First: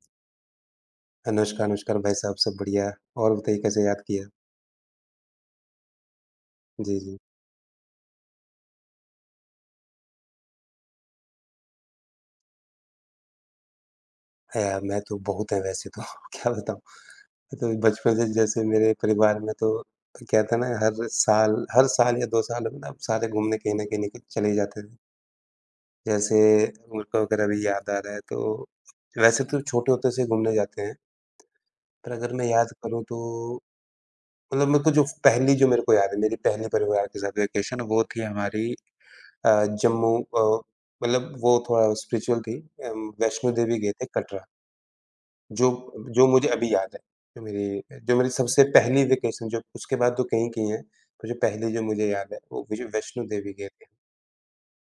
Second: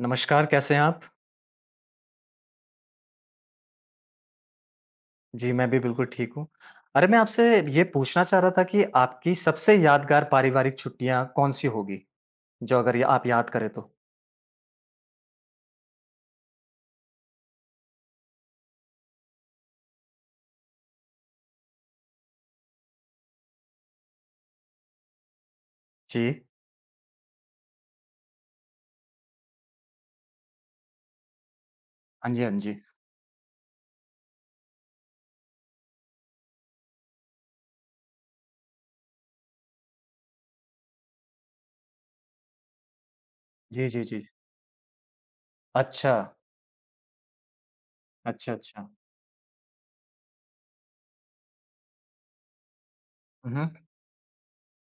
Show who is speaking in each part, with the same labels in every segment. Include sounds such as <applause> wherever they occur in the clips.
Speaker 1: नमस्कार, कैसे हैं आप?
Speaker 2: अनुष्का, अनुष्का और भाई साहब सब बढ़िया। और बताइए कैसे याद किया?
Speaker 1: जी, मैं भी बिल्कुल ठीक हूँ।
Speaker 2: जी,
Speaker 1: अरे, मैं
Speaker 2: जी।
Speaker 1: आपसे ये पूछना चाह रहा था कि आपकी सबसे यादगार पारिवारिक छुट्टियाँ कौन-सी होगी? जो अगर या आप याद करें तो?
Speaker 2: है यार मैं तो बहुत है वैसे तो <laughs> क्या बताऊँ? तो बचपन से जैसे मेरे परिवार में तो क्या था ना, हर साल या 2 साल में ना सारे घूमने कहीं न कहीं निकल चले जाते थे। जैसे
Speaker 1: जी।
Speaker 2: उनको अगर अभी याद आ रहा है तो वैसे तो छोटे होते से घूमने जाते हैं। पर
Speaker 1: हाँ
Speaker 2: अगर
Speaker 1: जी,
Speaker 2: मैं
Speaker 1: हाँ
Speaker 2: याद
Speaker 1: जी।
Speaker 2: करूँ तो मतलब मेरे को जो मेरे को याद है, मेरी पहली परिवार के साथ वैकेशन वो थी हमारी अ, जम्मू। मतलब वो थोड़ा स्पिरिचुअल थी। वैष्णो देवी
Speaker 1: जी,
Speaker 2: गए
Speaker 1: जी,
Speaker 2: थे
Speaker 1: जी।
Speaker 2: कटरा, जो
Speaker 1: अच्छा,
Speaker 2: जो मुझे अभी याद है। जो मेरी
Speaker 1: अच्छा,
Speaker 2: सबसे
Speaker 1: अच्छा।
Speaker 2: पहली वेकेशन, जो उसके बाद तो कहीं की है, पर जो पहली जो मुझे याद है, वो मुझे वैष्णो
Speaker 1: हुँ,
Speaker 2: देवी गए
Speaker 1: हुँ।
Speaker 2: थे।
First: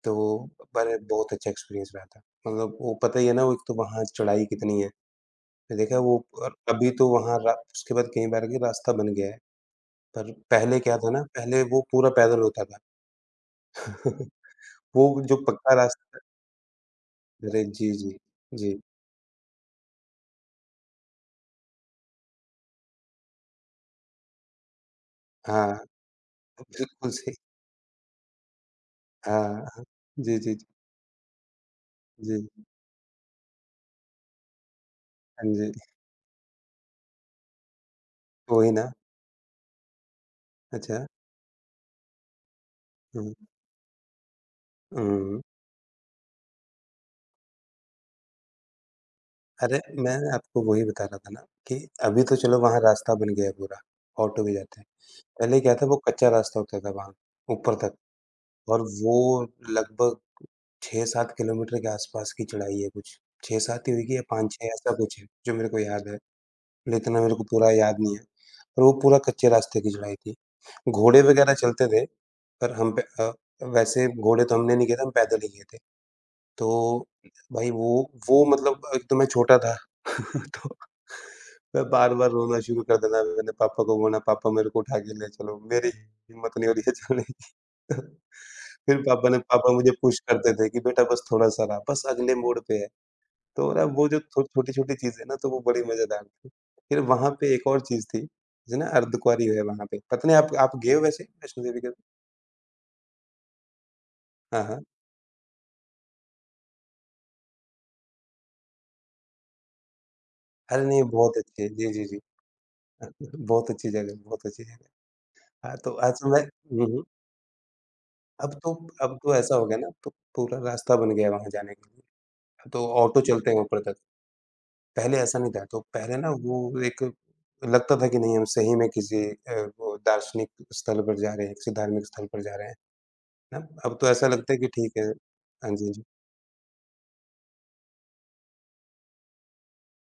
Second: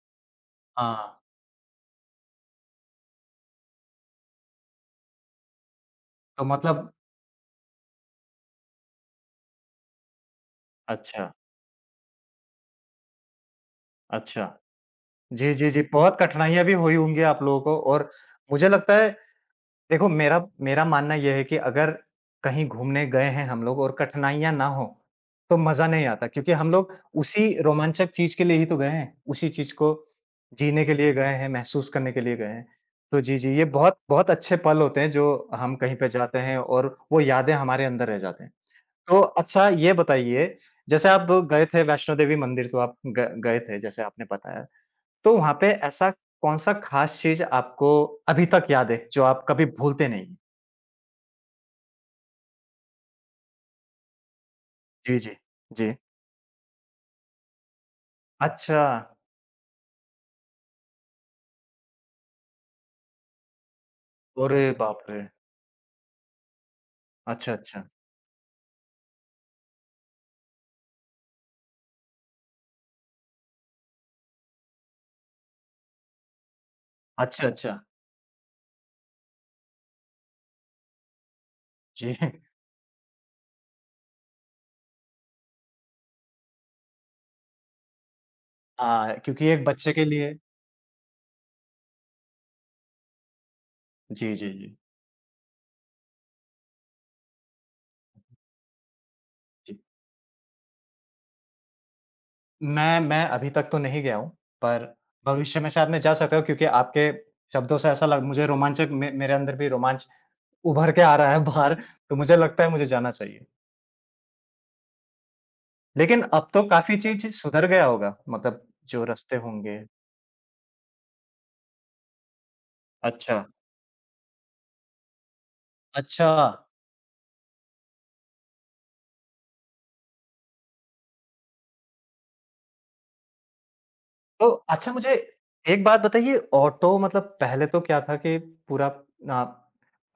Speaker 2: तो पर
Speaker 1: हाँ,
Speaker 2: बहुत अच्छा एक्सपीरियंस रहा था। मतलब वो पता ही है ना, वो एक तो वहाँ चढ़ाई कितनी है। मैं देखा वो,
Speaker 1: तो
Speaker 2: और
Speaker 1: मतलब
Speaker 2: अभी तो वहाँ रा उसके बाद कई बार के रास्ता बन गया है। पर पहले क्या था ना,
Speaker 1: अच्छा,
Speaker 2: पहले वो पूरा पैदल होता था। <laughs>
Speaker 1: अच्छा।
Speaker 2: वो जो
Speaker 1: जी, जी,
Speaker 2: पक्का
Speaker 1: जी, बहुत
Speaker 2: रास्ता।
Speaker 1: कठिनाइयाँ भी हुई होंगी आप लोगों
Speaker 2: अरे!
Speaker 1: को
Speaker 2: जी,
Speaker 1: और
Speaker 2: जी।
Speaker 1: मुझे
Speaker 2: जी।
Speaker 1: लगता है। देखो, मेरा मेरा मानना ये है कि अगर कहीं घूमने गए हैं हम लोग और कठिनाइयाँ ना हो, तो
Speaker 2: हाँ,
Speaker 1: मज़ा नहीं आता क्योंकि हम लोग
Speaker 2: बिल्कुल सही।
Speaker 1: उसी रोमांचक चीज़ के लिए ही तो गए हैं,
Speaker 2: हाँ,
Speaker 1: उसी चीज़
Speaker 2: हाँ।
Speaker 1: को
Speaker 2: जी, जी,
Speaker 1: जीने के लिए गए हैं, महसूस करने के लिए
Speaker 2: जी।
Speaker 1: गए हैं। तो जी, जी, ये बहुत बहुत अच्छे पल होते हैं जो
Speaker 2: हाँ जी,
Speaker 1: हम कहीं पे जाते हैं और वो यादें हमारे अंदर रह जाते हैं।
Speaker 2: वही ना।
Speaker 1: तो अच्छा ये बताइए,
Speaker 2: अच्छा।
Speaker 1: जैसे आप गए थे वैष्णो देवी मंदिर तो आप ग
Speaker 2: हुँ,
Speaker 1: गए थे जैसे आपने बताया। तो
Speaker 2: हुँ।
Speaker 1: वहाँ पे ऐसा कौन-सा ख़ास चीज़ आपको अभी तक याद है, जो आप कभी
Speaker 2: अरे,
Speaker 1: भूलते
Speaker 2: मैं
Speaker 1: नहीं?
Speaker 2: आपको वही बता रहा था ना कि अभी तो चलो वहाँ रास्ता बन गया है पूरा, ऑटो भी जाते हैं।
Speaker 1: जी, जी।
Speaker 2: पहले क्या था,
Speaker 1: जी।
Speaker 2: वो कच्चा रास्ता होता था वहाँ, ऊपर तक। और
Speaker 1: अच्छा!
Speaker 2: वो लगभग 6-7 किलोमीटर के आसपास की चढ़ाई है कुछ। 6-7 ही होगी या
Speaker 1: अरे
Speaker 2: 5-6, ऐसा
Speaker 1: बाप
Speaker 2: कुछ
Speaker 1: रे!
Speaker 2: है, जो मेरे को याद है। लेकिन ना मेरे को
Speaker 1: अच्छा,
Speaker 2: पूरा
Speaker 1: अच्छा।
Speaker 2: याद नहीं है। और वो पूरा कच्चे रास्ते की चढ़ाई थी। घोड़े वगैरह चलते थे, पर हम पे वैसे घोड़े तो हमने नहीं किए थे, हम पैदल ही गए थे। तो
Speaker 1: अच्छा,
Speaker 2: भाई
Speaker 1: अच्छा।
Speaker 2: वो मतलब एक तो मैं छोटा था, <laughs> तो मैं
Speaker 1: जी।
Speaker 2: बार-बार
Speaker 1: <laughs>
Speaker 2: रोना शुरू कर देना, मैंने पापा को बोलना, "पापा मेरे को उठा के ले चलो। मेरी हिम्मत नहीं हो रही है चलने की।" <laughs> फिर
Speaker 1: हाँ,
Speaker 2: पापा ने,
Speaker 1: क्योंकि एक
Speaker 2: पापा मुझे
Speaker 1: बच्चे के
Speaker 2: पुश
Speaker 1: लिए
Speaker 2: करते थे कि, "बेटा बस थोड़ा-सा रहा, बस अगले मोड़ पे है।" तो ना वो जो
Speaker 1: जी,
Speaker 2: छो
Speaker 1: जी, जी,
Speaker 2: छोटी-छोटी चीज़ें ना, तो वो बड़ी मज़ेदार थी। फिर वहाँ पे एक और चीज़ थी, जैसे ना अर्धकुँवारी है
Speaker 1: जी।
Speaker 2: वहाँ पे। पता नहीं आप गए हो वैसे वैष्णो देवी के।
Speaker 1: मैं अभी तक तो नहीं गया हूँ,
Speaker 2: हाँ, हाँ।
Speaker 1: पर भविष्य में शायद मैं जा सकता हूँ क्योंकि आपके शब्दों से ऐसा लग मुझे रोमांचक मे मेरे अंदर भी रोमांच
Speaker 2: अरे
Speaker 1: उभर के
Speaker 2: नहीं,
Speaker 1: आ रहा
Speaker 2: बहुत
Speaker 1: है
Speaker 2: अच्छी है।
Speaker 1: बाहर,
Speaker 2: जी, जी,
Speaker 1: तो
Speaker 2: जी।
Speaker 1: मुझे लगता है मुझे जाना चाहिए।
Speaker 2: <laughs> बहुत अच्छी जगह है, बहुत अच्छी जगह है। हाँ, तो आज
Speaker 1: लेकिन
Speaker 2: मैं
Speaker 1: अब तो
Speaker 2: हुँ,
Speaker 1: काफ़ी
Speaker 2: हुँ।
Speaker 1: चीज़ सुधर गया होगा,
Speaker 2: अब
Speaker 1: मतलब
Speaker 2: तो,
Speaker 1: जो
Speaker 2: अब
Speaker 1: रास्ते
Speaker 2: तो ऐसा हो गया
Speaker 1: होंगे।
Speaker 2: ना, अब तो पूरा रास्ता बन गया है वहाँ जाने के लिए। अब तो ऑटो
Speaker 1: अच्छा।
Speaker 2: चलते हैं ऊपर तक, पहले ऐसा नहीं था। तो पहले
Speaker 1: अच्छा!
Speaker 2: ना वो एक लगता था कि नहीं, हम सही में किसी वो दार्शनिक स्थल पर जा रहे हैं, किसी धार्मिक स्थल पर जा रहे हैं, है ना? अब तो ऐसा
Speaker 1: तो
Speaker 2: लगता है कि
Speaker 1: अच्छा
Speaker 2: ठीक है,
Speaker 1: मुझे
Speaker 2: हाँ
Speaker 1: एक
Speaker 2: जी, हाँ
Speaker 1: बात
Speaker 2: जी।
Speaker 1: बताइए ऑटो मतलब पहले तो क्या था कि पूरा ना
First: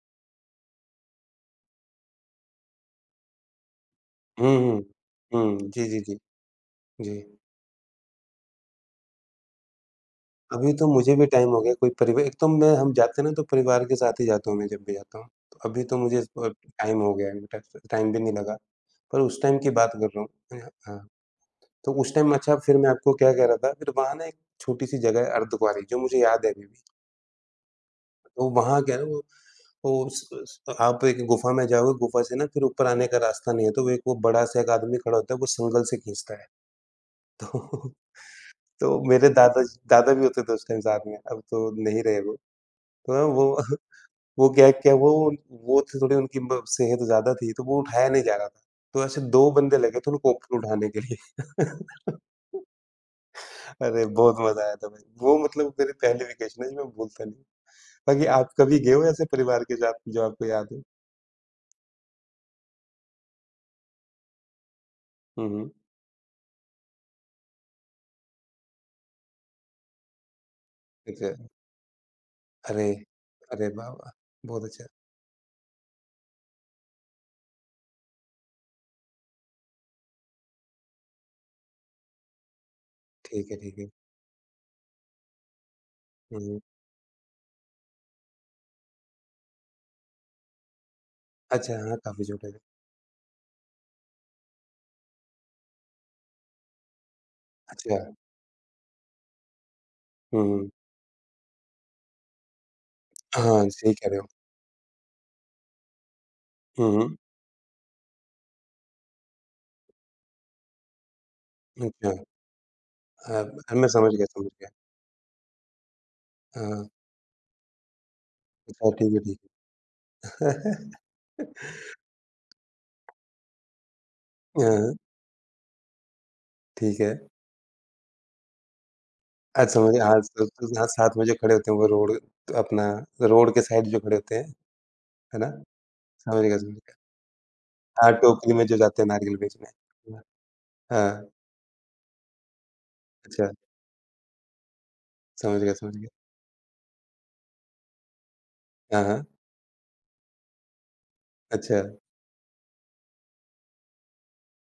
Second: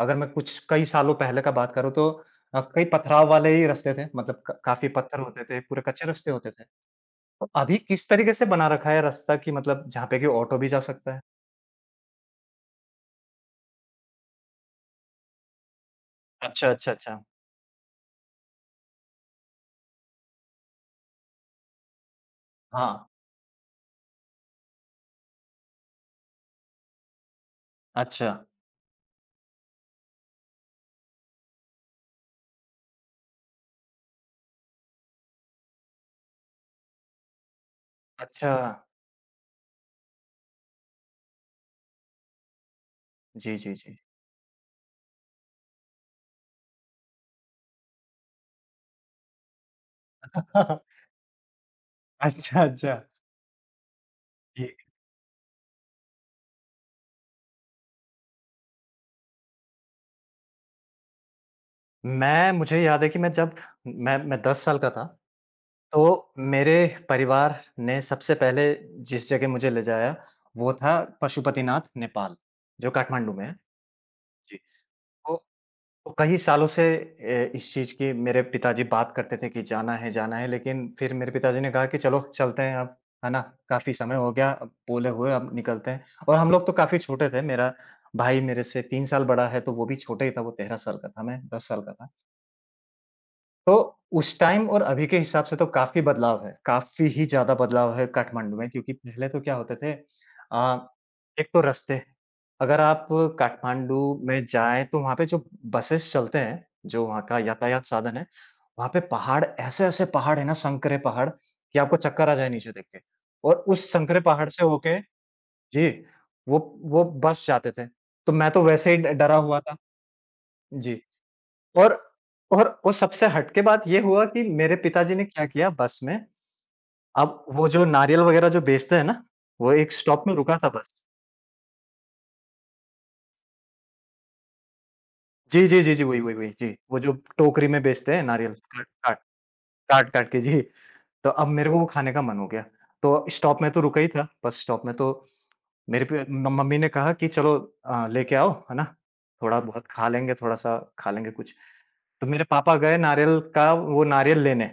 Speaker 1: अगर मैं कुछ कई सालों पहले का बात करूँ तो कई पथराव वाले ही रास्ते थे मतलब
Speaker 2: हुँ, हुँ।
Speaker 1: काफी पत्थर होते
Speaker 2: हुँ,
Speaker 1: थे पूरे
Speaker 2: जी, जी,
Speaker 1: कच्चे
Speaker 2: जी।
Speaker 1: रास्ते होते थे
Speaker 2: जी।
Speaker 1: तो अभी किस तरीके से बना रखा है रास्ता कि मतलब जहाँ पे कि ऑटो भी
Speaker 2: अभी
Speaker 1: जा
Speaker 2: तो
Speaker 1: सकता
Speaker 2: मुझे
Speaker 1: है।
Speaker 2: भी टाइम हो गया कोई परिवा, एक तो मैं, हम जाते हैं ना तो परिवार के साथ ही जाता हूँ, मैं जब भी जाता हूँ। तो अभी तो मुझे
Speaker 1: अच्छा अच्छा
Speaker 2: टाइम हो
Speaker 1: अच्छा।
Speaker 2: गया है, ट टाइम भी नहीं लगा। पर उस टाइम की बात कर रहा हूँ। हाँ, तो उस टाइम। अच्छा, फिर मैं
Speaker 1: हाँ।
Speaker 2: आपको क्या कह रहा था, फिर वहाँ ना एक छोटी-सी जगह है अर्धकुँवारी, जो मुझे याद है अभी भी।
Speaker 1: अच्छा
Speaker 2: तो वहाँ क्या है ना, वो उस आप एक गुफ़ा में जाओगे, गुफ़ा से ना फिर ऊपर आने का रास्ता नहीं है, तो वो एक वो बड़ा-सा एक आदमी खड़ा होता है, वो संगल से खींचता है। <laughs> तो
Speaker 1: अच्छा।
Speaker 2: तो मेरे दादा दादा भी होते थे उस टाइम साथ में, अब तो नहीं रहे वो। तो
Speaker 1: जी जी
Speaker 2: वो
Speaker 1: जी।
Speaker 2: वो क्या क्या, वो थी थोड़ी उनकी ब सेहत ज़्यादा थी, तो वो उठाया नहीं जा रहा था। तो ऐसे 2 बंदे लगे थे उनको ऊपर
Speaker 1: <laughs>
Speaker 2: उठाने के लिए। <laughs>
Speaker 1: अच्छा अच्छा।
Speaker 2: अरे! बहुत मज़ा
Speaker 1: जी।
Speaker 2: आया था भाई। वो मतलब मेरी पहली वेकेशन है, जो मैं भूलता नहीं। बाकी आप कभी गए हो ऐसे परिवार के साथ जो आपको याद हो?
Speaker 1: मैं मुझे याद है कि मैं जब मैं दस साल का था
Speaker 2: हुँ, हुँ।
Speaker 1: तो मेरे परिवार ने सबसे पहले जिस जगह मुझे ले जाया, वो था
Speaker 2: अच्छा।
Speaker 1: पशुपतिनाथ नेपाल,
Speaker 2: अरे!
Speaker 1: जो काठमांडू में है।
Speaker 2: अरे वाह, वाह!
Speaker 1: जी।
Speaker 2: बहुत अच्छा।
Speaker 1: तो तो कई सालों से इस चीज़ की मेरे पिताजी बात करते थे कि जाना है, लेकिन फिर मेरे पिताजी ने कहा कि चलो चलते हैं अब, है ना?
Speaker 2: ठीक है, ठीक है।
Speaker 1: काफ़ी समय हो गया अब बोले हुए, अब निकलते हैं। और हम
Speaker 2: हुँ।
Speaker 1: लोग तो काफ़ी छोटे थे, मेरा भाई मेरे से 3 साल बड़ा है, तो वो भी छोटा ही था, वो 13 साल का था, मैं 10
Speaker 2: अच्छा,
Speaker 1: साल का
Speaker 2: हाँ,
Speaker 1: था।
Speaker 2: काफ़ी छोटे थे।
Speaker 1: तो उस टाइम और अभी के हिसाब से तो काफ़ी बदलाव है, काफ़ी ही ज़्यादा बदलाव
Speaker 2: अच्छा।
Speaker 1: है काठमांडू में क्योंकि पहले तो क्या होते थे,
Speaker 2: हुँ, हुँ।
Speaker 1: अ, एक तो रास्ते, अगर आप
Speaker 2: हाँ, सही
Speaker 1: काठमांडू
Speaker 2: कह रहे हो।
Speaker 1: में जाएँ तो वहाँ पे जो बसेस चलते हैं,
Speaker 2: हुँ,
Speaker 1: जो
Speaker 2: हुँ।
Speaker 1: वहाँ का यातायात साधन है, वहाँ पे पहाड़ ऐसे-ऐसे पहाड़ है ना संकरे पहाड़ कि आपको
Speaker 2: अच्छा।
Speaker 1: चक्कर आ जाए नीचे देख के
Speaker 2: हाँ,
Speaker 1: और
Speaker 2: मैं
Speaker 1: उस
Speaker 2: समझ
Speaker 1: संकरे
Speaker 2: गया, समझ
Speaker 1: पहाड़ से
Speaker 2: गया।
Speaker 1: होके जी, वो
Speaker 2: हाँ,
Speaker 1: वो बस जाते थे। तो मैं तो
Speaker 2: अच्छा
Speaker 1: वैसे ही ड
Speaker 2: ठीक है,
Speaker 1: डरा
Speaker 2: ठीक
Speaker 1: हुआ था।
Speaker 2: है।
Speaker 1: जी।
Speaker 2: <laughs>
Speaker 1: और और सबसे हट के बात ये हुआ कि मेरे
Speaker 2: हाँ,
Speaker 1: पिताजी ने क्या किया बस में,
Speaker 2: ठीक है।
Speaker 1: अब वो जो नारियल वग़ैरह जो बेचते हैं ना,
Speaker 2: आज
Speaker 1: वो एक
Speaker 2: समझ, हाँ,
Speaker 1: स्टॉप में
Speaker 2: सब
Speaker 1: रुका था
Speaker 2: लोग, हाँ,
Speaker 1: बस।
Speaker 2: साथ में जो खड़े होते हैं वो रोड अपना रोड के साइड जो खड़े होते हैं, है ना?
Speaker 1: जी, जी, जी, जी, वही, वही,
Speaker 2: समझ
Speaker 1: वही,
Speaker 2: गया,
Speaker 1: जी।
Speaker 2: समझ गया।
Speaker 1: वो जो टोकरी में
Speaker 2: हाँ,
Speaker 1: बेचते हैं नारियल
Speaker 2: टोकरी में जो
Speaker 1: काट
Speaker 2: जाते हैं
Speaker 1: काट
Speaker 2: नारियल बेचने।
Speaker 1: काट
Speaker 2: हुँ,
Speaker 1: काट के जी।
Speaker 2: हाँ,
Speaker 1: तो अब मेरे को वो खाने का मन हो गया। तो
Speaker 2: अच्छा,
Speaker 1: स्टॉप में तो रुका ही था, बस स्टॉप में तो
Speaker 2: समझ गया, समझ
Speaker 1: मेरे
Speaker 2: गया।
Speaker 1: पे म मम्मी ने कहा कि चलो लेके आओ, है ना?
Speaker 2: हाँ, हाँ,
Speaker 1: थोड़ा बहुत खा लेंगे, थोड़ा-सा खा लेंगे कुछ।
Speaker 2: अच्छा,
Speaker 1: तो मेरे पापा गए नारियल का वो नारियल लेने।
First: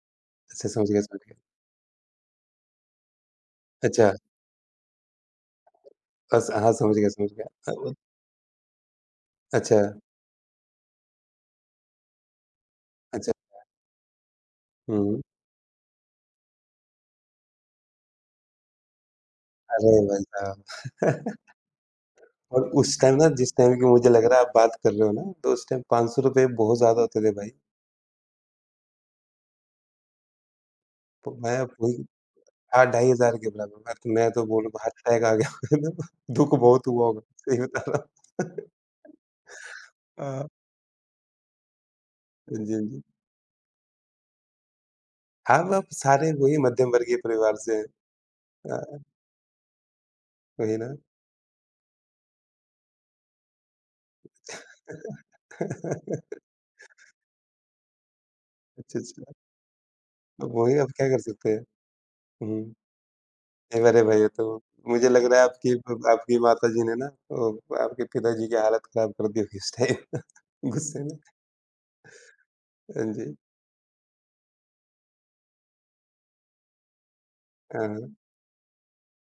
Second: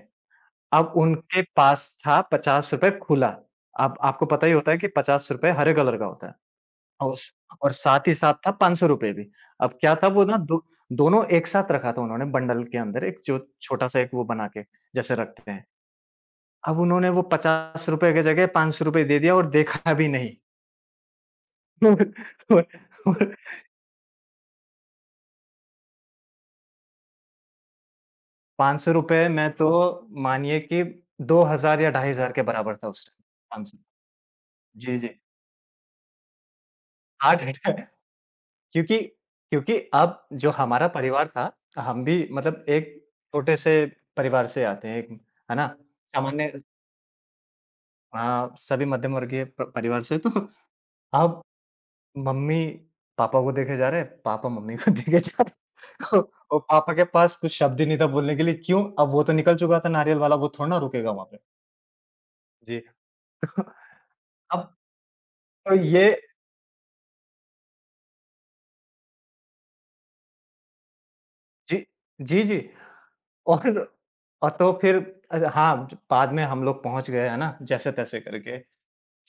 Speaker 2: अच्छा, समझ
Speaker 1: अब
Speaker 2: गया, समझ गया।
Speaker 1: उनके पास था ₹50 खुला। अब
Speaker 2: अच्छा,
Speaker 1: आपको पता ही होता है कि ₹50 हरे कलर का होता है।
Speaker 2: बस, हाँ, समझ गया,
Speaker 1: और
Speaker 2: समझ
Speaker 1: स
Speaker 2: गया।
Speaker 1: और
Speaker 2: अ, उ
Speaker 1: साथ ही साथ था ₹500 भी। अब
Speaker 2: अच्छा,
Speaker 1: क्या था वो ना दो दोनों एक साथ रखा था उन्होंने बंडल के अंदर एक
Speaker 2: अच्छा।
Speaker 1: जो छोटा-सा एक वो बना के जैसे
Speaker 2: हुँ,
Speaker 1: रखते हैं। अब उन्होंने वो ₹50 की जगह ₹500 दे दिया और देखा
Speaker 2: अरे
Speaker 1: भी
Speaker 2: भाई
Speaker 1: नहीं।
Speaker 2: साहब! <laughs>
Speaker 1: <laughs>
Speaker 2: और
Speaker 1: और
Speaker 2: उस टाइम ना,
Speaker 1: और
Speaker 2: जिस टाइम की मुझे लग रहा है आप बात कर रहे हो ना, तो उस टाइम ₹500 बहुत ज़्यादा होते थे भाई।
Speaker 1: ₹500 में तो मानिए कि
Speaker 2: तो मैं
Speaker 1: 2000 या
Speaker 2: वही,
Speaker 1: 2500 के बराबर
Speaker 2: हाँ,
Speaker 1: था उस टाइम।
Speaker 2: 2500 के बराबर,
Speaker 1: 500
Speaker 2: मैं तो बोलूँगा
Speaker 1: जी,
Speaker 2: हार्ट
Speaker 1: जी।
Speaker 2: अटैक आ गया <laughs> होगा। दुःख बहुत हुआ होगा,
Speaker 1: आठ
Speaker 2: सही बता
Speaker 1: <laughs>
Speaker 2: रहा हूँ। <laughs>
Speaker 1: क्योंकि क्योंकि अब
Speaker 2: हाँ,
Speaker 1: जो हमारा परिवार था, हम भी मतलब
Speaker 2: जी,
Speaker 1: एक
Speaker 2: जी।
Speaker 1: छोटे से परिवार से आते हैं, एक है
Speaker 2: हाँ,
Speaker 1: ना?
Speaker 2: वो आप सारे
Speaker 1: सामान्य
Speaker 2: वही मध्यम वर्गीय परिवार से हैं।
Speaker 1: हाँ, सभी
Speaker 2: हाँ,
Speaker 1: मध्यम वर्गीय प परिवार से तो
Speaker 2: वही ना?
Speaker 1: अब मम्मी-पापा को देखे जा रहे हैं, पापा मम्मी को <laughs> देखे जा रहे हैं।
Speaker 2: <laughs>
Speaker 1: और पापा के पास कुछ शब्द ही नहीं था बोलने के लिए, क्यों?
Speaker 2: अच्छा,
Speaker 1: अब वो तो
Speaker 2: अच्छा,
Speaker 1: निकल चुका था नारियल वाला, वो
Speaker 2: अब
Speaker 1: थोड़ा
Speaker 2: वही,
Speaker 1: ना
Speaker 2: अब क्या
Speaker 1: रुकेगा
Speaker 2: कर
Speaker 1: वहाँ पे।
Speaker 2: सकते हैं? हुँ,
Speaker 1: जी। <laughs>
Speaker 2: अरे भई! ये तो
Speaker 1: अब
Speaker 2: मुझे लग रहा है आपकी
Speaker 1: तो
Speaker 2: ब
Speaker 1: ये
Speaker 2: आपकी माताजी ने ना, ओ, आपके पिताजी की हालत खराब कर दी होगी उस टाइम <laughs> गुस्से में।
Speaker 1: जी, जी, जी।
Speaker 2: हाँ जी,
Speaker 1: और और तो फिर हाँ, बाद में हम लोग पहुँच गए, है ना?
Speaker 2: हाँ, हाँ,
Speaker 1: जैसे-तैसे करके।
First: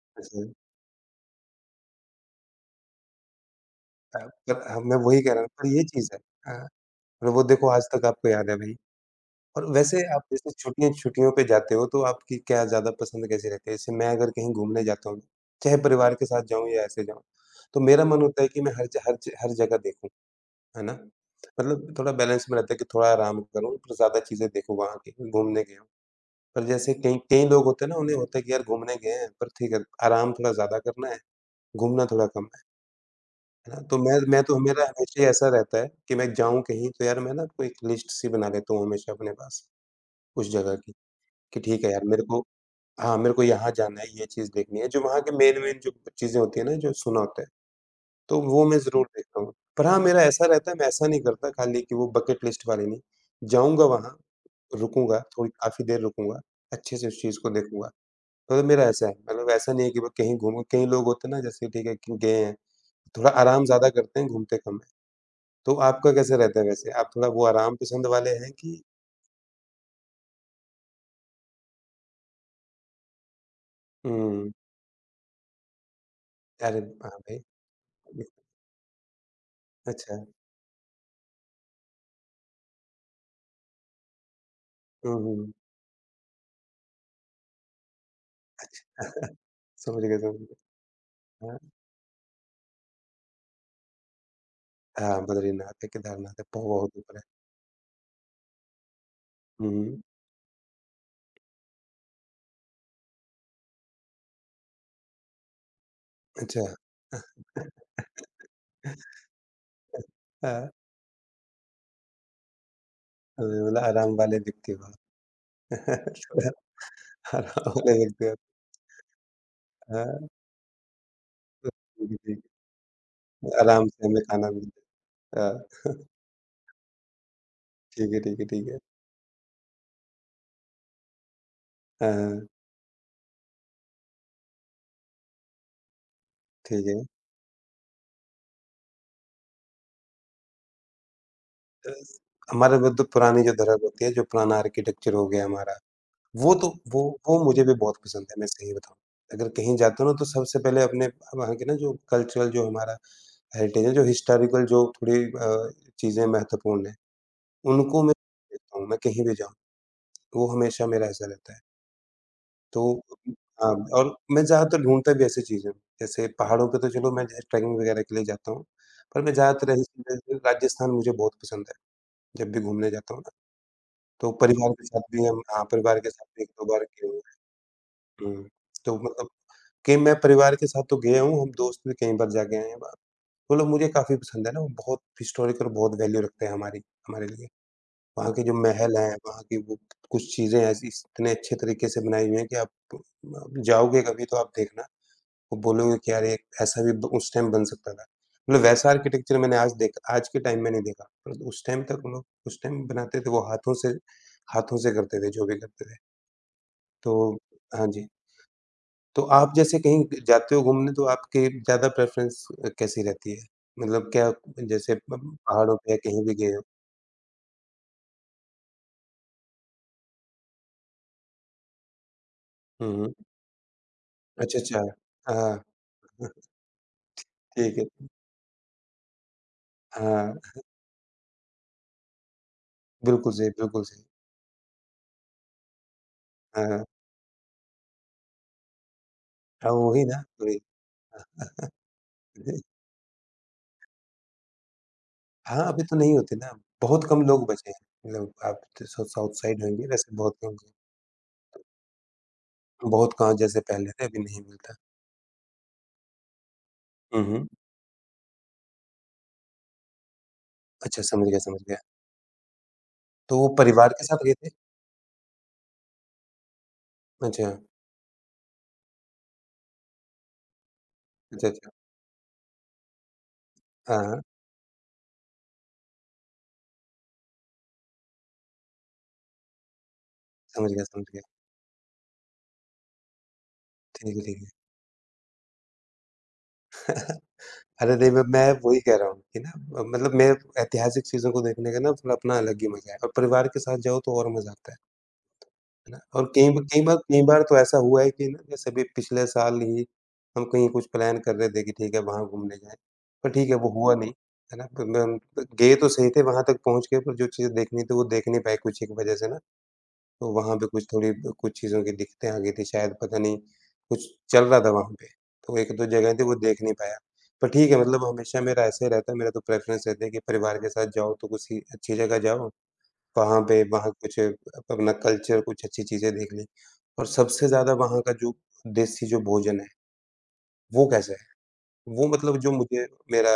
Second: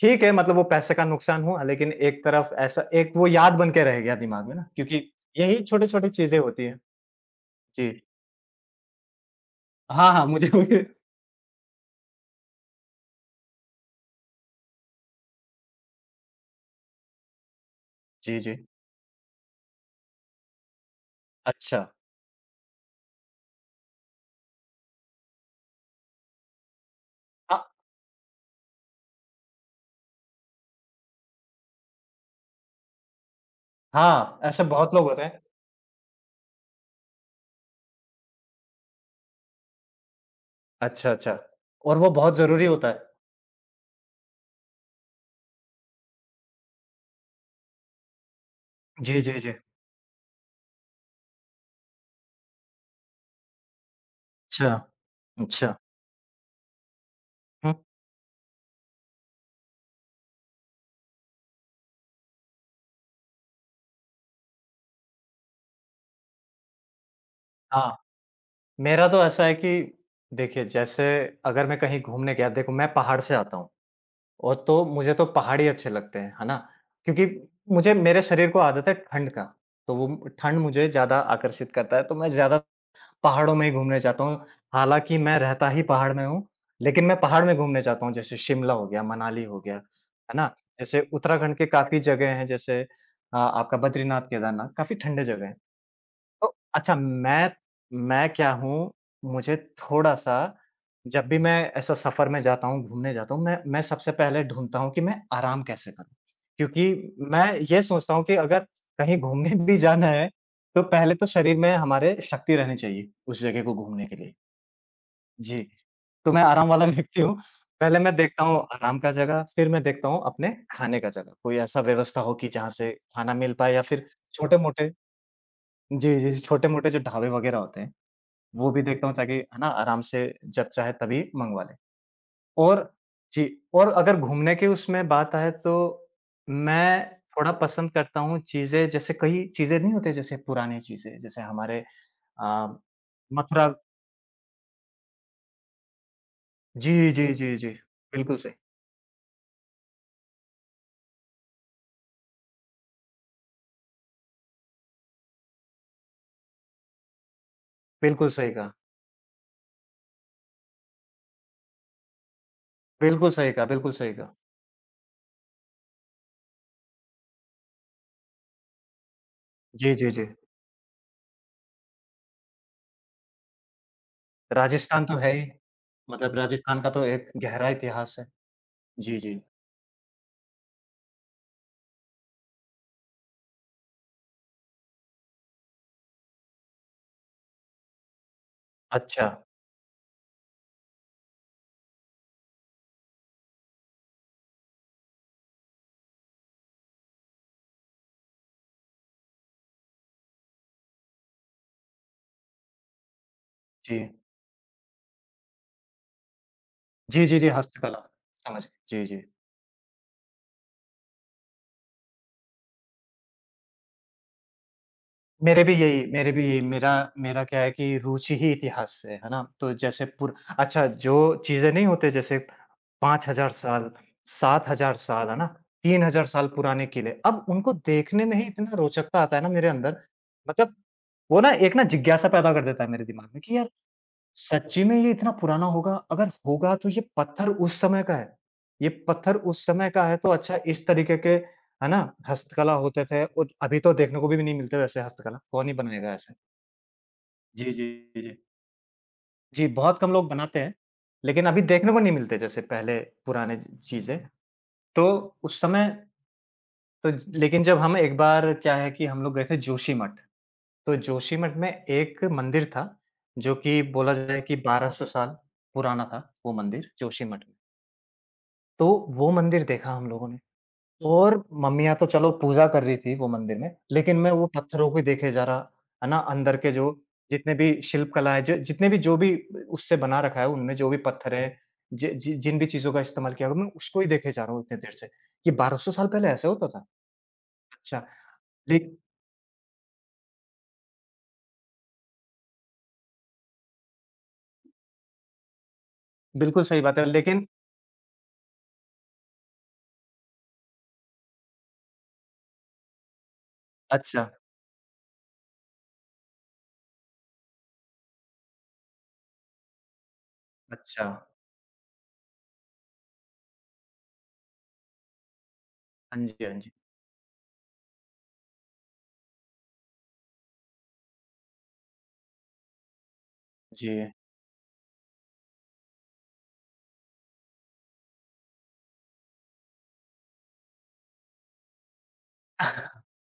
Speaker 1: ठीक है,
Speaker 2: अच्छा।
Speaker 1: मतलब वो पैसे का नुकसान हुआ, लेकिन एक तरफ ऐसा एक वो याद बन के रह गया
Speaker 2: हाँ,
Speaker 1: दिमाग
Speaker 2: पर
Speaker 1: में ना,
Speaker 2: हाँ, मैं
Speaker 1: क्योंकि
Speaker 2: वही कह रहा हूँ,
Speaker 1: यही
Speaker 2: पर ये
Speaker 1: छोटी-छोटी
Speaker 2: चीज़ है।
Speaker 1: चीज़ें होती
Speaker 2: हाँ,
Speaker 1: हैं।
Speaker 2: और वो देखो, आज
Speaker 1: जी।
Speaker 2: तक आपको याद है भई। और वैसे
Speaker 1: हाँ,
Speaker 2: आप
Speaker 1: हाँ, मुझे
Speaker 2: जैसे
Speaker 1: मुझे
Speaker 2: छुट्टियाँ, छुट्टियों पे जाते हो तो आपकी क्या ज़्यादा पसंद कैसी रहती है? जैसे मैं अगर कहीं घूमने जाता हूँ, चाहे परिवार के साथ जाऊँ या ऐसे जाऊँ, तो मेरा मन
Speaker 1: जी,
Speaker 2: होता है
Speaker 1: जी।
Speaker 2: कि मैं हर ज हर ज हर जगह देखूँ, है ना?
Speaker 1: अच्छा।
Speaker 2: मतलब थोड़ा बैलेंस में रहता है कि थोड़ा आराम करूँ, पर ज़्यादा चीज़ें देखूँ वहाँ की, घूमने गया हूँ। पर जैसे कई कई
Speaker 1: अ,
Speaker 2: लोग होते हैं ना, उन्हें होता है कि यार घूमने गए हैं, पर ठीक है, आराम थोड़ा ज़्यादा करना है, घूमना थोड़ा कम है ना? तो मैं
Speaker 1: हाँ,
Speaker 2: मैं तो
Speaker 1: ऐसे
Speaker 2: मेरा
Speaker 1: बहुत लोग
Speaker 2: हमेशा
Speaker 1: होते
Speaker 2: ही
Speaker 1: हैं।
Speaker 2: ऐसा रहता है कि मैं जाऊँ कहीं तो यार मैं ना कोई एक लिस्ट सी बना लेता हूँ हमेशा अपने पास, उस जगह की।
Speaker 1: अच्छा, अच्छा।
Speaker 2: कि ठीक है
Speaker 1: और
Speaker 2: यार,
Speaker 1: वो
Speaker 2: मेरे
Speaker 1: बहुत
Speaker 2: को,
Speaker 1: ज़रूरी होता है।
Speaker 2: हाँ, मेरे को यहाँ जाना है, ये चीज़ देखनी है, जो वहाँ के मेन-मेन जो चीज़ें होती हैं ना, जो सुना होता है, तो वो मैं ज़रूर
Speaker 1: जी, जी,
Speaker 2: देखता
Speaker 1: जी।
Speaker 2: हूँ। पर हाँ, मेरा ऐसा रहता है, मैं ऐसा नहीं करता खाली, कि वो बकेट लिस्ट वाली नहीं, जाऊँगा वहाँ,
Speaker 1: अच्छा,
Speaker 2: रुकूँगा, थोड़ी
Speaker 1: अच्छा।
Speaker 2: काफ़ी देर रुकूँगा, अच्छे से उस चीज़ को
Speaker 1: हुँ।
Speaker 2: देखूँगा। मतलब मेरा ऐसा है, मतलब ऐसा नहीं है कि मैं कहीं घूमूँ, कई लोग होते हैं ना जैसे ठीक है कि गए हैं, थोड़ा आराम ज़्यादा करते हैं, घूमते कम हैं। तो आपका कैसा रहता है वैसे? आप थोड़ा वो आराम
Speaker 1: हाँ।
Speaker 2: पसंद वाले हैं कि
Speaker 1: मेरा तो ऐसा है कि देखिए, जैसे अगर मैं कहीं घूमने गया देखो मैं पहाड़ से आता हूँ।
Speaker 2: उम,
Speaker 1: और तो मुझे तो पहाड़ ही अच्छे लगते हैं, है ना?
Speaker 2: अरे! हाँ
Speaker 1: क्योंकि
Speaker 2: भाई।
Speaker 1: मुझे मेरे शरीर को आदत है ठंड का, तो
Speaker 2: अच्छा।
Speaker 1: वो ठंड मुझे ज़्यादा आकर्षित करता है, तो मैं ज़्यादा पहाड़ों में ही घूमने जाता हूँ।
Speaker 2: हुँ,
Speaker 1: हालाँकि मैं
Speaker 2: हुँ।
Speaker 1: रहता ही पहाड़ में हूँ, लेकिन मैं पहाड़ में घूमने जाता हूँ, जैसे शिमला हो गया, मनाली हो गया, है
Speaker 2: समझ गए, समझ
Speaker 1: ना?
Speaker 2: गए।
Speaker 1: जैसे उत्तराखंड
Speaker 2: हाँ,
Speaker 1: के काफ़ी जगह हैं, जैसे आपका बद्रीनाथ, केदारनाथ, काफ़ी
Speaker 2: हाँ,
Speaker 1: ठंडे जगह हैं।
Speaker 2: बद्रीनाथ है, केदारनाथ है,
Speaker 1: तो
Speaker 2: प
Speaker 1: अच्छा
Speaker 2: बहुत ऊपर है।
Speaker 1: मैं क्या हूँ, मुझे
Speaker 2: हुँ,
Speaker 1: थोड़ा-सा जब भी मैं ऐसा सफ़र में जाता हूँ, घूमने जाता हूँ, मैं सबसे पहले ढूँढता हूँ कि मैं आराम कैसे करूँ?
Speaker 2: अच्छा।
Speaker 1: क्योंकि मैं
Speaker 2: <laughs>
Speaker 1: ये सोचता हूँ कि अगर कहीं घूमने भी जाना है,
Speaker 2: हाँ,
Speaker 1: तो पहले तो शरीर में हमारे शक्ति रहनी चाहिए, उस
Speaker 2: अरे
Speaker 1: जगह को
Speaker 2: मतलब
Speaker 1: घूमने
Speaker 2: आराम
Speaker 1: के लिए।
Speaker 2: वाले व्यक्ति हो
Speaker 1: जी,
Speaker 2: आप।
Speaker 1: तो मैं आराम वाला <laughs> व्यक्ति हूँ।
Speaker 2: <laughs> आराम वाले
Speaker 1: पहले मैं
Speaker 2: व्यक्ति हो आप।
Speaker 1: देखता हूँ आराम का जगह, फिर मैं देखता हूँ
Speaker 2: हाँ,
Speaker 1: अपने खाने का जगह। कोई ऐसा
Speaker 2: ठीक है,
Speaker 1: व्यवस्था हो
Speaker 2: ठीक
Speaker 1: कि जहाँ से खाना
Speaker 2: है।
Speaker 1: मिल पाए या
Speaker 2: आराम
Speaker 1: फिर
Speaker 2: से हमें खाना मिल
Speaker 1: छोटे-मोटे
Speaker 2: जाए। हाँ,
Speaker 1: जी, जी, जी, छोटे-मोटे जो ढाबे वगैरह होते हैं,
Speaker 2: ठीक है, ठीक है, ठीक
Speaker 1: वो
Speaker 2: है।
Speaker 1: भी देखता हूँ ताकि है ना आराम से जब चाहे तभी मँगवा लें।
Speaker 2: हाँ, हाँ,
Speaker 1: और जी, और अगर घूमने की उसमें बात आए तो
Speaker 2: ठीक है।
Speaker 1: मैं थोड़ा पसंद करता हूँ चीज़ें जैसे कई चीज़ें नहीं होती जैसे पुरानी चीज़ें, जैसे हमारे
Speaker 2: तो
Speaker 1: अ,
Speaker 2: हमारे, वो तो पुरानी जो
Speaker 1: मथुरा
Speaker 2: धरहर होती है, जो पुराना आर्किटेक्चर हो गया हमारा। वो तो वो
Speaker 1: जी, जी,
Speaker 2: वो
Speaker 1: जी,
Speaker 2: मुझे
Speaker 1: जी,
Speaker 2: भी बहुत पसंद
Speaker 1: बिल्कुल
Speaker 2: है, मैं
Speaker 1: सही,
Speaker 2: सही बताऊँ। अगर कहीं जाता हूँ ना तो सबसे पहले अपने वहाँ के ना जो कल्चरल जो हमारा हेरिटेज है, जो हिस्टोरिकल जो थोड़ी चीज़ें महत्वपूर्ण हैं, उनको मैं
Speaker 1: बिल्कुल सही कहा,
Speaker 2: देखता हूँ, मैं कहीं भी जाऊँ, वो हमेशा मेरा ऐसा रहता है। तो
Speaker 1: बिल्कुल सही कहा,
Speaker 2: हाँ,
Speaker 1: बिल्कुल सही
Speaker 2: और
Speaker 1: कहा।
Speaker 2: मैं ज़्यादातर ढूँढता भी ऐसी चीज़ें हूँ, जैसे पहाड़ों पे तो चलो मैं जैसे ट्रैकिंग वगैरह के लिए जाता हूँ, पर मैं ज़्यादातर
Speaker 1: जी,
Speaker 2: ऐसी
Speaker 1: जी, जी,
Speaker 2: जैसे राजस्थान मुझे बहुत पसंद है, जब भी घूमने जाता हूँ ना, तो परिवार के साथ
Speaker 1: राजस्थान तो
Speaker 2: भी
Speaker 1: है
Speaker 2: हम,
Speaker 1: ही,
Speaker 2: हाँ, परिवार के साथ
Speaker 1: मतलब
Speaker 2: भी 1-2
Speaker 1: राजस्थान
Speaker 2: बार
Speaker 1: का तो
Speaker 2: गए हुए
Speaker 1: एक
Speaker 2: हैं।
Speaker 1: गहरा इतिहास है।
Speaker 2: हुँ, तो
Speaker 1: जी,
Speaker 2: मतलब
Speaker 1: जी।
Speaker 2: कि मैं परिवार के साथ तो गया हूँ, हम दोस्त भी कई बार जाके आए हैं वहाँ। मतलब मुझे काफ़ी पसंद है ना, वो बहुत हिस्टोरिकल, बहुत वैल्यू रखते हैं हमारी, हमारे लिए। वहाँ के जो महल हैं,
Speaker 1: अच्छा,
Speaker 2: वहाँ की वो कुछ चीज़ें ऐसी इतने अच्छे तरीके से बनाई हुई हैं कि आप जाओगे कभी तो आप देखना, वो बोलोगे कि अरे! ऐसा भी ब उस टाइम बन सकता था। मतलब वैसा आर्किटेक्चर मैंने आज देखा, आज के टाइम में नहीं देखा। पर उस टाइम तक वो लोग उस टाइम बनाते थे, वो हाथों से
Speaker 1: जी।
Speaker 2: हाथों से करते थे, जो भी करते थे। तो
Speaker 1: जी, जी, जी,
Speaker 2: हाँ
Speaker 1: हस्तकला,
Speaker 2: जी।
Speaker 1: समझ गए, जी, जी।
Speaker 2: तो आप जैसे कहीं जाते हो घूमने तो आपकी ज़्यादा प्रेफ़रेंस कैसी रहती है? मतलब क्या जैसे प
Speaker 1: मेरे भी
Speaker 2: पहाड़ों पे या
Speaker 1: यही
Speaker 2: कहीं
Speaker 1: मेरे
Speaker 2: भी
Speaker 1: भी
Speaker 2: गए
Speaker 1: यही
Speaker 2: हो?
Speaker 1: मेरा मेरा क्या है कि रुचि ही इतिहास से है ना? तो जैसे पुर अच्छा जो चीज़ें नहीं होते जैसे
Speaker 2: हुँ, हुँ।
Speaker 1: 5000 साल,
Speaker 2: अच्छा, अच्छा।
Speaker 1: 7000 साल, है
Speaker 2: हाँ,
Speaker 1: ना?
Speaker 2: <laughs>
Speaker 1: 3000
Speaker 2: हाँ,
Speaker 1: साल पुराने किले, अब उनको
Speaker 2: ठीक है।
Speaker 1: देखने में ही इतना रोचकता आता है ना मेरे अंदर,
Speaker 2: हाँ,
Speaker 1: मतलब वो ना एक ना जिज्ञासा पैदा कर देता है मेरे दिमाग
Speaker 2: बिल्कुल
Speaker 1: में
Speaker 2: सही,
Speaker 1: कि यार
Speaker 2: बिल्कुल सही।
Speaker 1: सच्ची में ये इतना पुराना होगा? अगर
Speaker 2: हाँ,
Speaker 1: होगा
Speaker 2: हाँ।
Speaker 1: तो ये पत्थर उस समय का है। ये पत्थर उस
Speaker 2: हाँ,
Speaker 1: समय का
Speaker 2: वही
Speaker 1: है
Speaker 2: ना,
Speaker 1: तो अच्छा
Speaker 2: वही।
Speaker 1: इस तरीके के है ना? हस्तकला
Speaker 2: <laughs>
Speaker 1: होते थे और अभी तो देखने को भी नहीं मिलते वैसे हस्तकला,
Speaker 2: हाँ,
Speaker 1: कौन ही
Speaker 2: अभी तो
Speaker 1: बनाएगा
Speaker 2: नहीं
Speaker 1: ऐसे?
Speaker 2: होते ना, बहुत कम लोग बचे
Speaker 1: जी,
Speaker 2: हैं।
Speaker 1: जी,
Speaker 2: मतलब
Speaker 1: जी।
Speaker 2: आप तो साउथ साइड
Speaker 1: जी,
Speaker 2: होंगे,
Speaker 1: बहुत कम
Speaker 2: वैसे
Speaker 1: लोग
Speaker 2: बहुत कम
Speaker 1: बनाते
Speaker 2: लोग
Speaker 1: हैं, लेकिन अभी देखने को नहीं मिलते जैसे पहले
Speaker 2: बहुत कहाँ
Speaker 1: पुराने
Speaker 2: जैसे
Speaker 1: च
Speaker 2: पहले थे,
Speaker 1: चीज़ें।
Speaker 2: अभी नहीं मिलता।
Speaker 1: तो उस समय तो
Speaker 2: हुँ,
Speaker 1: ज
Speaker 2: हुँ।
Speaker 1: लेकिन जब हम एक बार क्या है कि हम लोग गए थे जोशीमठ, तो
Speaker 2: अच्छा, समझ गया,
Speaker 1: जोशीमठ
Speaker 2: समझ
Speaker 1: में
Speaker 2: गया।
Speaker 1: एक मंदिर था,
Speaker 2: तो वो
Speaker 1: जो कि
Speaker 2: परिवार के
Speaker 1: बोला
Speaker 2: साथ गए
Speaker 1: जाए
Speaker 2: थे?
Speaker 1: कि 1200 साल पुराना था वो मंदिर जोशीमठ
Speaker 2: अच्छा।
Speaker 1: में। तो वो मंदिर देखा हम लोगों ने। हुँ। और
Speaker 2: अच्छा, अच्छा।
Speaker 1: मम्मियाँ तो चलो पूजा कर रही थी वो मंदिर में,
Speaker 2: हाँ,
Speaker 1: लेकिन
Speaker 2: हाँ।
Speaker 1: मैं वो पत्थरों को देखे जा रहा, है ना? अंदर के जो जितने भी शिल्प कला है, ज जितने भी जो भी उससे बना रखा है,
Speaker 2: समझ
Speaker 1: उनमें
Speaker 2: गया,
Speaker 1: जो भी
Speaker 2: समझ गया।
Speaker 1: पत्थर है, ज जि जिन भी चीज़ों का इस्तेमाल किया गया, मैं उसको ही
Speaker 2: ठीक है,
Speaker 1: देखे
Speaker 2: ठीक
Speaker 1: जा
Speaker 2: है।
Speaker 1: रहा हूँ इतने देर से। ये 1200 साल पहले ऐसे होता था?
Speaker 2: अरे
Speaker 1: अच्छा,
Speaker 2: नहीं, मैं
Speaker 1: ले
Speaker 2: वही कह रहा हूँ कि ना मतलब मैं ऐतिहासिक चीज़ों को देखने का ना थोड़ा अपना अलग ही मज़ा है और परिवार के साथ जाओ तो और मज़ा आता है ना? और
Speaker 1: बिल्कुल सही बात है,
Speaker 2: कई बार
Speaker 1: लेकिन
Speaker 2: तो ऐसा हुआ है कि ना जैसे अभी पिछले साल ही हम कहीं कुछ प्लान कर रहे थे कि ठीक है वहाँ घूमने जाएँ, पर ठीक है वो हुआ नहीं,
Speaker 1: अच्छा,
Speaker 2: है ना? तो मैं हम गए तो सही थे वहाँ तक पहुँच के पर जो चीज़ें देखनी थी वो देख नहीं पाए कुछ एक वजह से ना। तो वहाँ पे कुछ
Speaker 1: अच्छा।
Speaker 2: थोड़ी कुछ चीज़ों की दिक्कतें आ गई थी शायद पता नहीं, कुछ चल रहा था वहाँ पे, तो 1-2 जगह थी
Speaker 1: हाँ
Speaker 2: वो
Speaker 1: जी, हाँ
Speaker 2: देख
Speaker 1: जी।
Speaker 2: नहीं पाया। पर ठीक है मतलब हमेशा मेरा ऐसे ही रहता है, मेरा तो प्रेफ़रेंस रहता है कि परिवार के साथ जाओ तो किसी अच्छी जगह जाओ, वहाँ
Speaker 1: जी।
Speaker 2: कुछ अप अपना कल्चर कुछ अच्छी चीज़ें देख ली। और सबसे ज़्यादा वहाँ का जो देसी जो भोजन है, वो कैसा है? वो मतलब जो मुझे मेरा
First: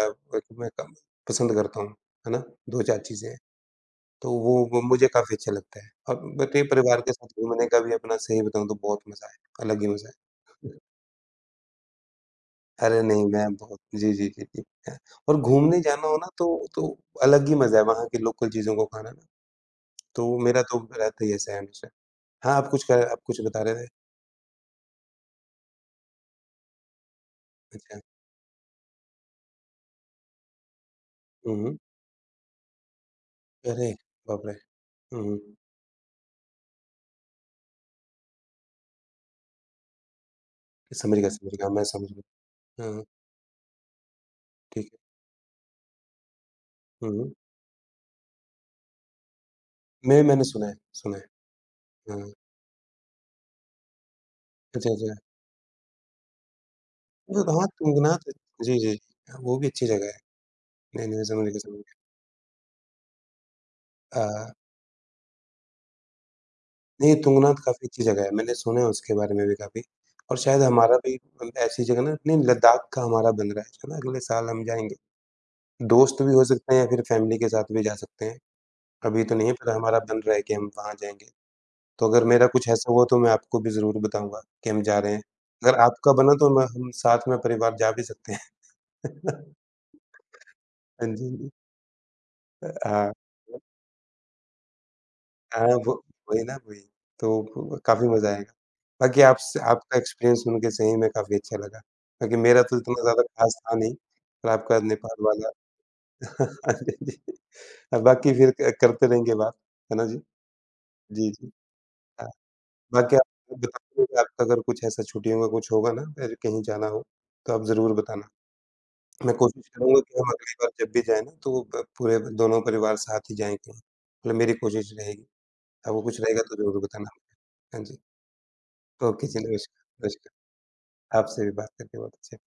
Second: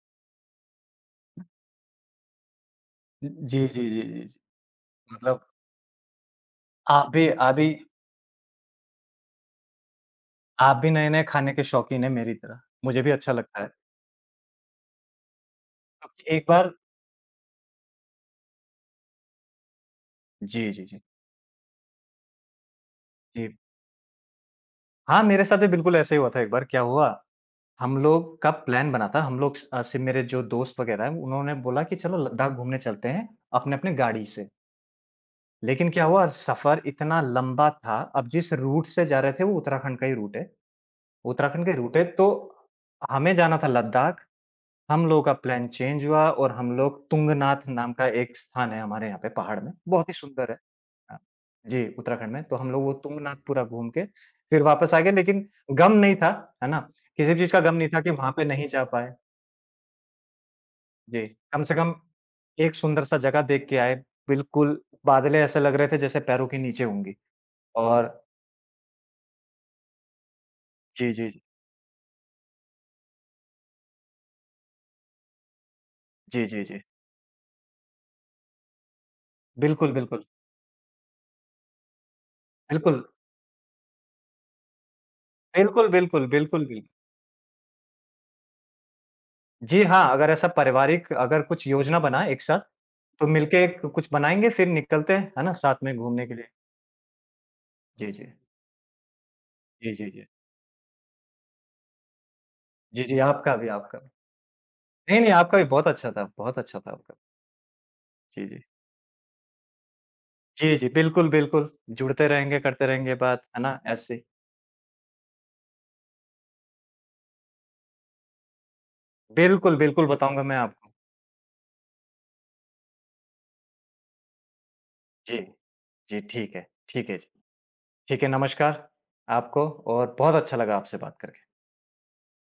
Speaker 2: मैं कम पसंद करता हूँ, है ना? 2-4 चीज़ें हैं।
Speaker 1: जी, जी, जी, जी,
Speaker 2: तो
Speaker 1: जी।
Speaker 2: वो मुझे काफ़ी
Speaker 1: मतलब
Speaker 2: अच्छा लगता है। अब बताइए परिवार
Speaker 1: आप
Speaker 2: के
Speaker 1: भी
Speaker 2: साथ
Speaker 1: आप भी
Speaker 2: घूमने का भी अपना सही बताऊँ तो बहुत मज़ा है, अलग ही मज़ा है।
Speaker 1: आप भी नए-नए खाने के शौकीन हैं मेरी तरह। मुझे
Speaker 2: अरे
Speaker 1: भी
Speaker 2: नहीं,
Speaker 1: अच्छा
Speaker 2: मैं
Speaker 1: लगता है।
Speaker 2: बहुत जी, जी, जी, जी। अ, और घूमने जाना हो ना
Speaker 1: एक
Speaker 2: तो
Speaker 1: बार
Speaker 2: तो अलग ही मज़ा है वहाँ की लोकल चीज़ों को खाना ना, तो मेरा
Speaker 1: जी,
Speaker 2: तो
Speaker 1: जी, जी,
Speaker 2: रहता ही ऐसा है हमेशा। हाँ, आप कुछ
Speaker 1: जी।
Speaker 2: बता रहे थे?
Speaker 1: हाँ, मेरे साथ भी बिल्कुल ऐसे ही हुआ था एक बार, क्या हुआ, हम
Speaker 2: अच्छा।
Speaker 1: लोग का प्लान बना था, हम लोग से मेरे जो दोस्त वगैरह हैं, उन्होंने
Speaker 2: हुँ, हुँ।
Speaker 1: बोला कि चलो लद्दाख घूमने चलते हैं,
Speaker 2: अरे
Speaker 1: अपने-अपने गाड़ी
Speaker 2: बाप
Speaker 1: से।
Speaker 2: रे! हुँ, हुँ।
Speaker 1: लेकिन क्या हुआ, सफ़र इतना लंबा था, अब जिस रूट से जा रहे थे, वो उत्तराखंड का ही रूट है।
Speaker 2: समझ गया, मैं समझ
Speaker 1: तो
Speaker 2: गया। हाँ, हाँ,
Speaker 1: हमें जाना था लद्दाख,
Speaker 2: ठीक है।
Speaker 1: हम लोगों का प्लान चेंज हुआ और हम लोग
Speaker 2: हुँ, हुँ।
Speaker 1: तुंगनाथ नाम का एक स्थान है हमारे यहाँ पे पहाड़ में, बहुत ही
Speaker 2: मैंने
Speaker 1: सुंदर है।
Speaker 2: सुना
Speaker 1: हाँ,
Speaker 2: है।
Speaker 1: जी, उत्तराखंड
Speaker 2: हाँ,
Speaker 1: में, तो हम लोग वो तुंगनाथ पूरा घूम के फिर
Speaker 2: अच्छा,
Speaker 1: वापस आ गए
Speaker 2: अच्छा।
Speaker 1: लेकिन गम नहीं था, है ना? किसी भी
Speaker 2: वो
Speaker 1: चीज़ का
Speaker 2: हाँ,
Speaker 1: गम नहीं था कि
Speaker 2: तुंगनाथ
Speaker 1: वहाँ पे नहीं
Speaker 2: जी,
Speaker 1: जा
Speaker 2: जी।
Speaker 1: पाए।
Speaker 2: हाँ, वो भी अच्छी जगह है। नहीं,
Speaker 1: जी,
Speaker 2: नहीं, समझ गया,
Speaker 1: कम से
Speaker 2: समझ
Speaker 1: कम
Speaker 2: गया।
Speaker 1: एक सुंदर सा जगह देख के आए,
Speaker 2: अ,
Speaker 1: बिल्कुल बादलें ऐसे लग रहे थे जैसे पैरों के नीचे होंगी
Speaker 2: नहीं तुंगनाथ काफ़ी अच्छी
Speaker 1: और
Speaker 2: जगह है, मैंने सुना है उसके बारे में भी काफ़ी और शायद हमारा
Speaker 1: जी,
Speaker 2: भी
Speaker 1: जी, जी।
Speaker 2: ऐसी जगह ना नहीं लद्दाख का हमारा बन रहा है ना? अगले साल हम जाएँगे। दोस्त भी हो
Speaker 1: जी, जी,
Speaker 2: सकते हैं
Speaker 1: जी।
Speaker 2: या फिर फैमिली के साथ भी जा सकते हैं। अभी तो नहीं है, पर
Speaker 1: बिल्कुल,
Speaker 2: हमारा बन
Speaker 1: बिल्कुल,
Speaker 2: रहा है कि हम वहाँ जाएँगे। तो अगर मेरा कुछ ऐसा
Speaker 1: बिल्कुल,
Speaker 2: हुआ तो मैं आपको भी ज़रूर बताऊँगा कि हम जा रहे हैं। अगर
Speaker 1: बिल्कुल,
Speaker 2: आपका
Speaker 1: बिल्कुल,
Speaker 2: बना तो
Speaker 1: बिल्कुल,
Speaker 2: मैं
Speaker 1: बिल
Speaker 2: हम साथ में परिवार जा भी सकते हैं। <laughs>
Speaker 1: जी हाँ, अगर ऐसा
Speaker 2: हाँ
Speaker 1: पारिवारिक
Speaker 2: जी, हाँ
Speaker 1: अगर
Speaker 2: जी।
Speaker 1: कुछ योजना बनाएँ एक साथ,
Speaker 2: हाँ।
Speaker 1: तो मिलके कुछ बनाएँगे फिर निकलते हैं, है ना?
Speaker 2: हाँ,
Speaker 1: साथ
Speaker 2: वो
Speaker 1: में घूमने के
Speaker 2: वही
Speaker 1: लिए।
Speaker 2: ना, वही। तो ब काफ़ी
Speaker 1: जी,
Speaker 2: मज़ा
Speaker 1: जी।
Speaker 2: आएगा। बाकी आपसे
Speaker 1: जी,
Speaker 2: आपका
Speaker 1: जी, जी।
Speaker 2: एक्सपीरियंस सुन के सही में काफ़ी अच्छा लगा। क्योंकि मेरा तो इतना
Speaker 1: जी, जी,
Speaker 2: ज़्यादा
Speaker 1: आपका
Speaker 2: खास
Speaker 1: भी,
Speaker 2: था नहीं,
Speaker 1: आपका भी।
Speaker 2: पर आपका नेपाल
Speaker 1: नहीं, नहीं,
Speaker 2: वाला
Speaker 1: आपका भी बहुत
Speaker 2: <laughs>
Speaker 1: अच्छा था
Speaker 2: जी,
Speaker 1: आपका।
Speaker 2: जी। बाकी
Speaker 1: जी,
Speaker 2: फिर
Speaker 1: जी।
Speaker 2: क करते रहेंगे बात, है ना जी?
Speaker 1: जी, जी, बिल्कुल,
Speaker 2: जी, जी।
Speaker 1: बिल्कुल, जुड़ते
Speaker 2: हाँ,
Speaker 1: रहेंगे, करते रहेंगे
Speaker 2: बाकी
Speaker 1: बात,
Speaker 2: आप
Speaker 1: है ना?
Speaker 2: बताइएगा
Speaker 1: ऐसे
Speaker 2: आपका अगर कुछ ऐसा छुट्टियों का कुछ होगा ना अगर कहीं जाना हो, तो आप ज़रूर बताना। मैं कोशिश
Speaker 1: बिल्कुल,
Speaker 2: करूँगा
Speaker 1: बिल्कुल
Speaker 2: कि हम
Speaker 1: बताऊँगा
Speaker 2: अगली
Speaker 1: मैं
Speaker 2: बार
Speaker 1: आपको।
Speaker 2: जब भी जाएँ ना तो प पूरे दोनों परिवार साथ ही जाएँ कहीं। मतलब मेरी कोशिश रहेगी।
Speaker 1: जी,
Speaker 2: आपको
Speaker 1: जी,
Speaker 2: कुछ रहेगा तो ज़रूर
Speaker 1: ठीक
Speaker 2: बताना।
Speaker 1: है जी।
Speaker 2: हाँ जी।
Speaker 1: ठीक है, नमस्कार
Speaker 2: ओके जी,
Speaker 1: आपको
Speaker 2: नमस्कार,
Speaker 1: और बहुत
Speaker 2: नमस्कार।
Speaker 1: अच्छा लगा आपसे बात
Speaker 2: आपसे
Speaker 1: करके।
Speaker 2: भी बात करके बहुत अच्छा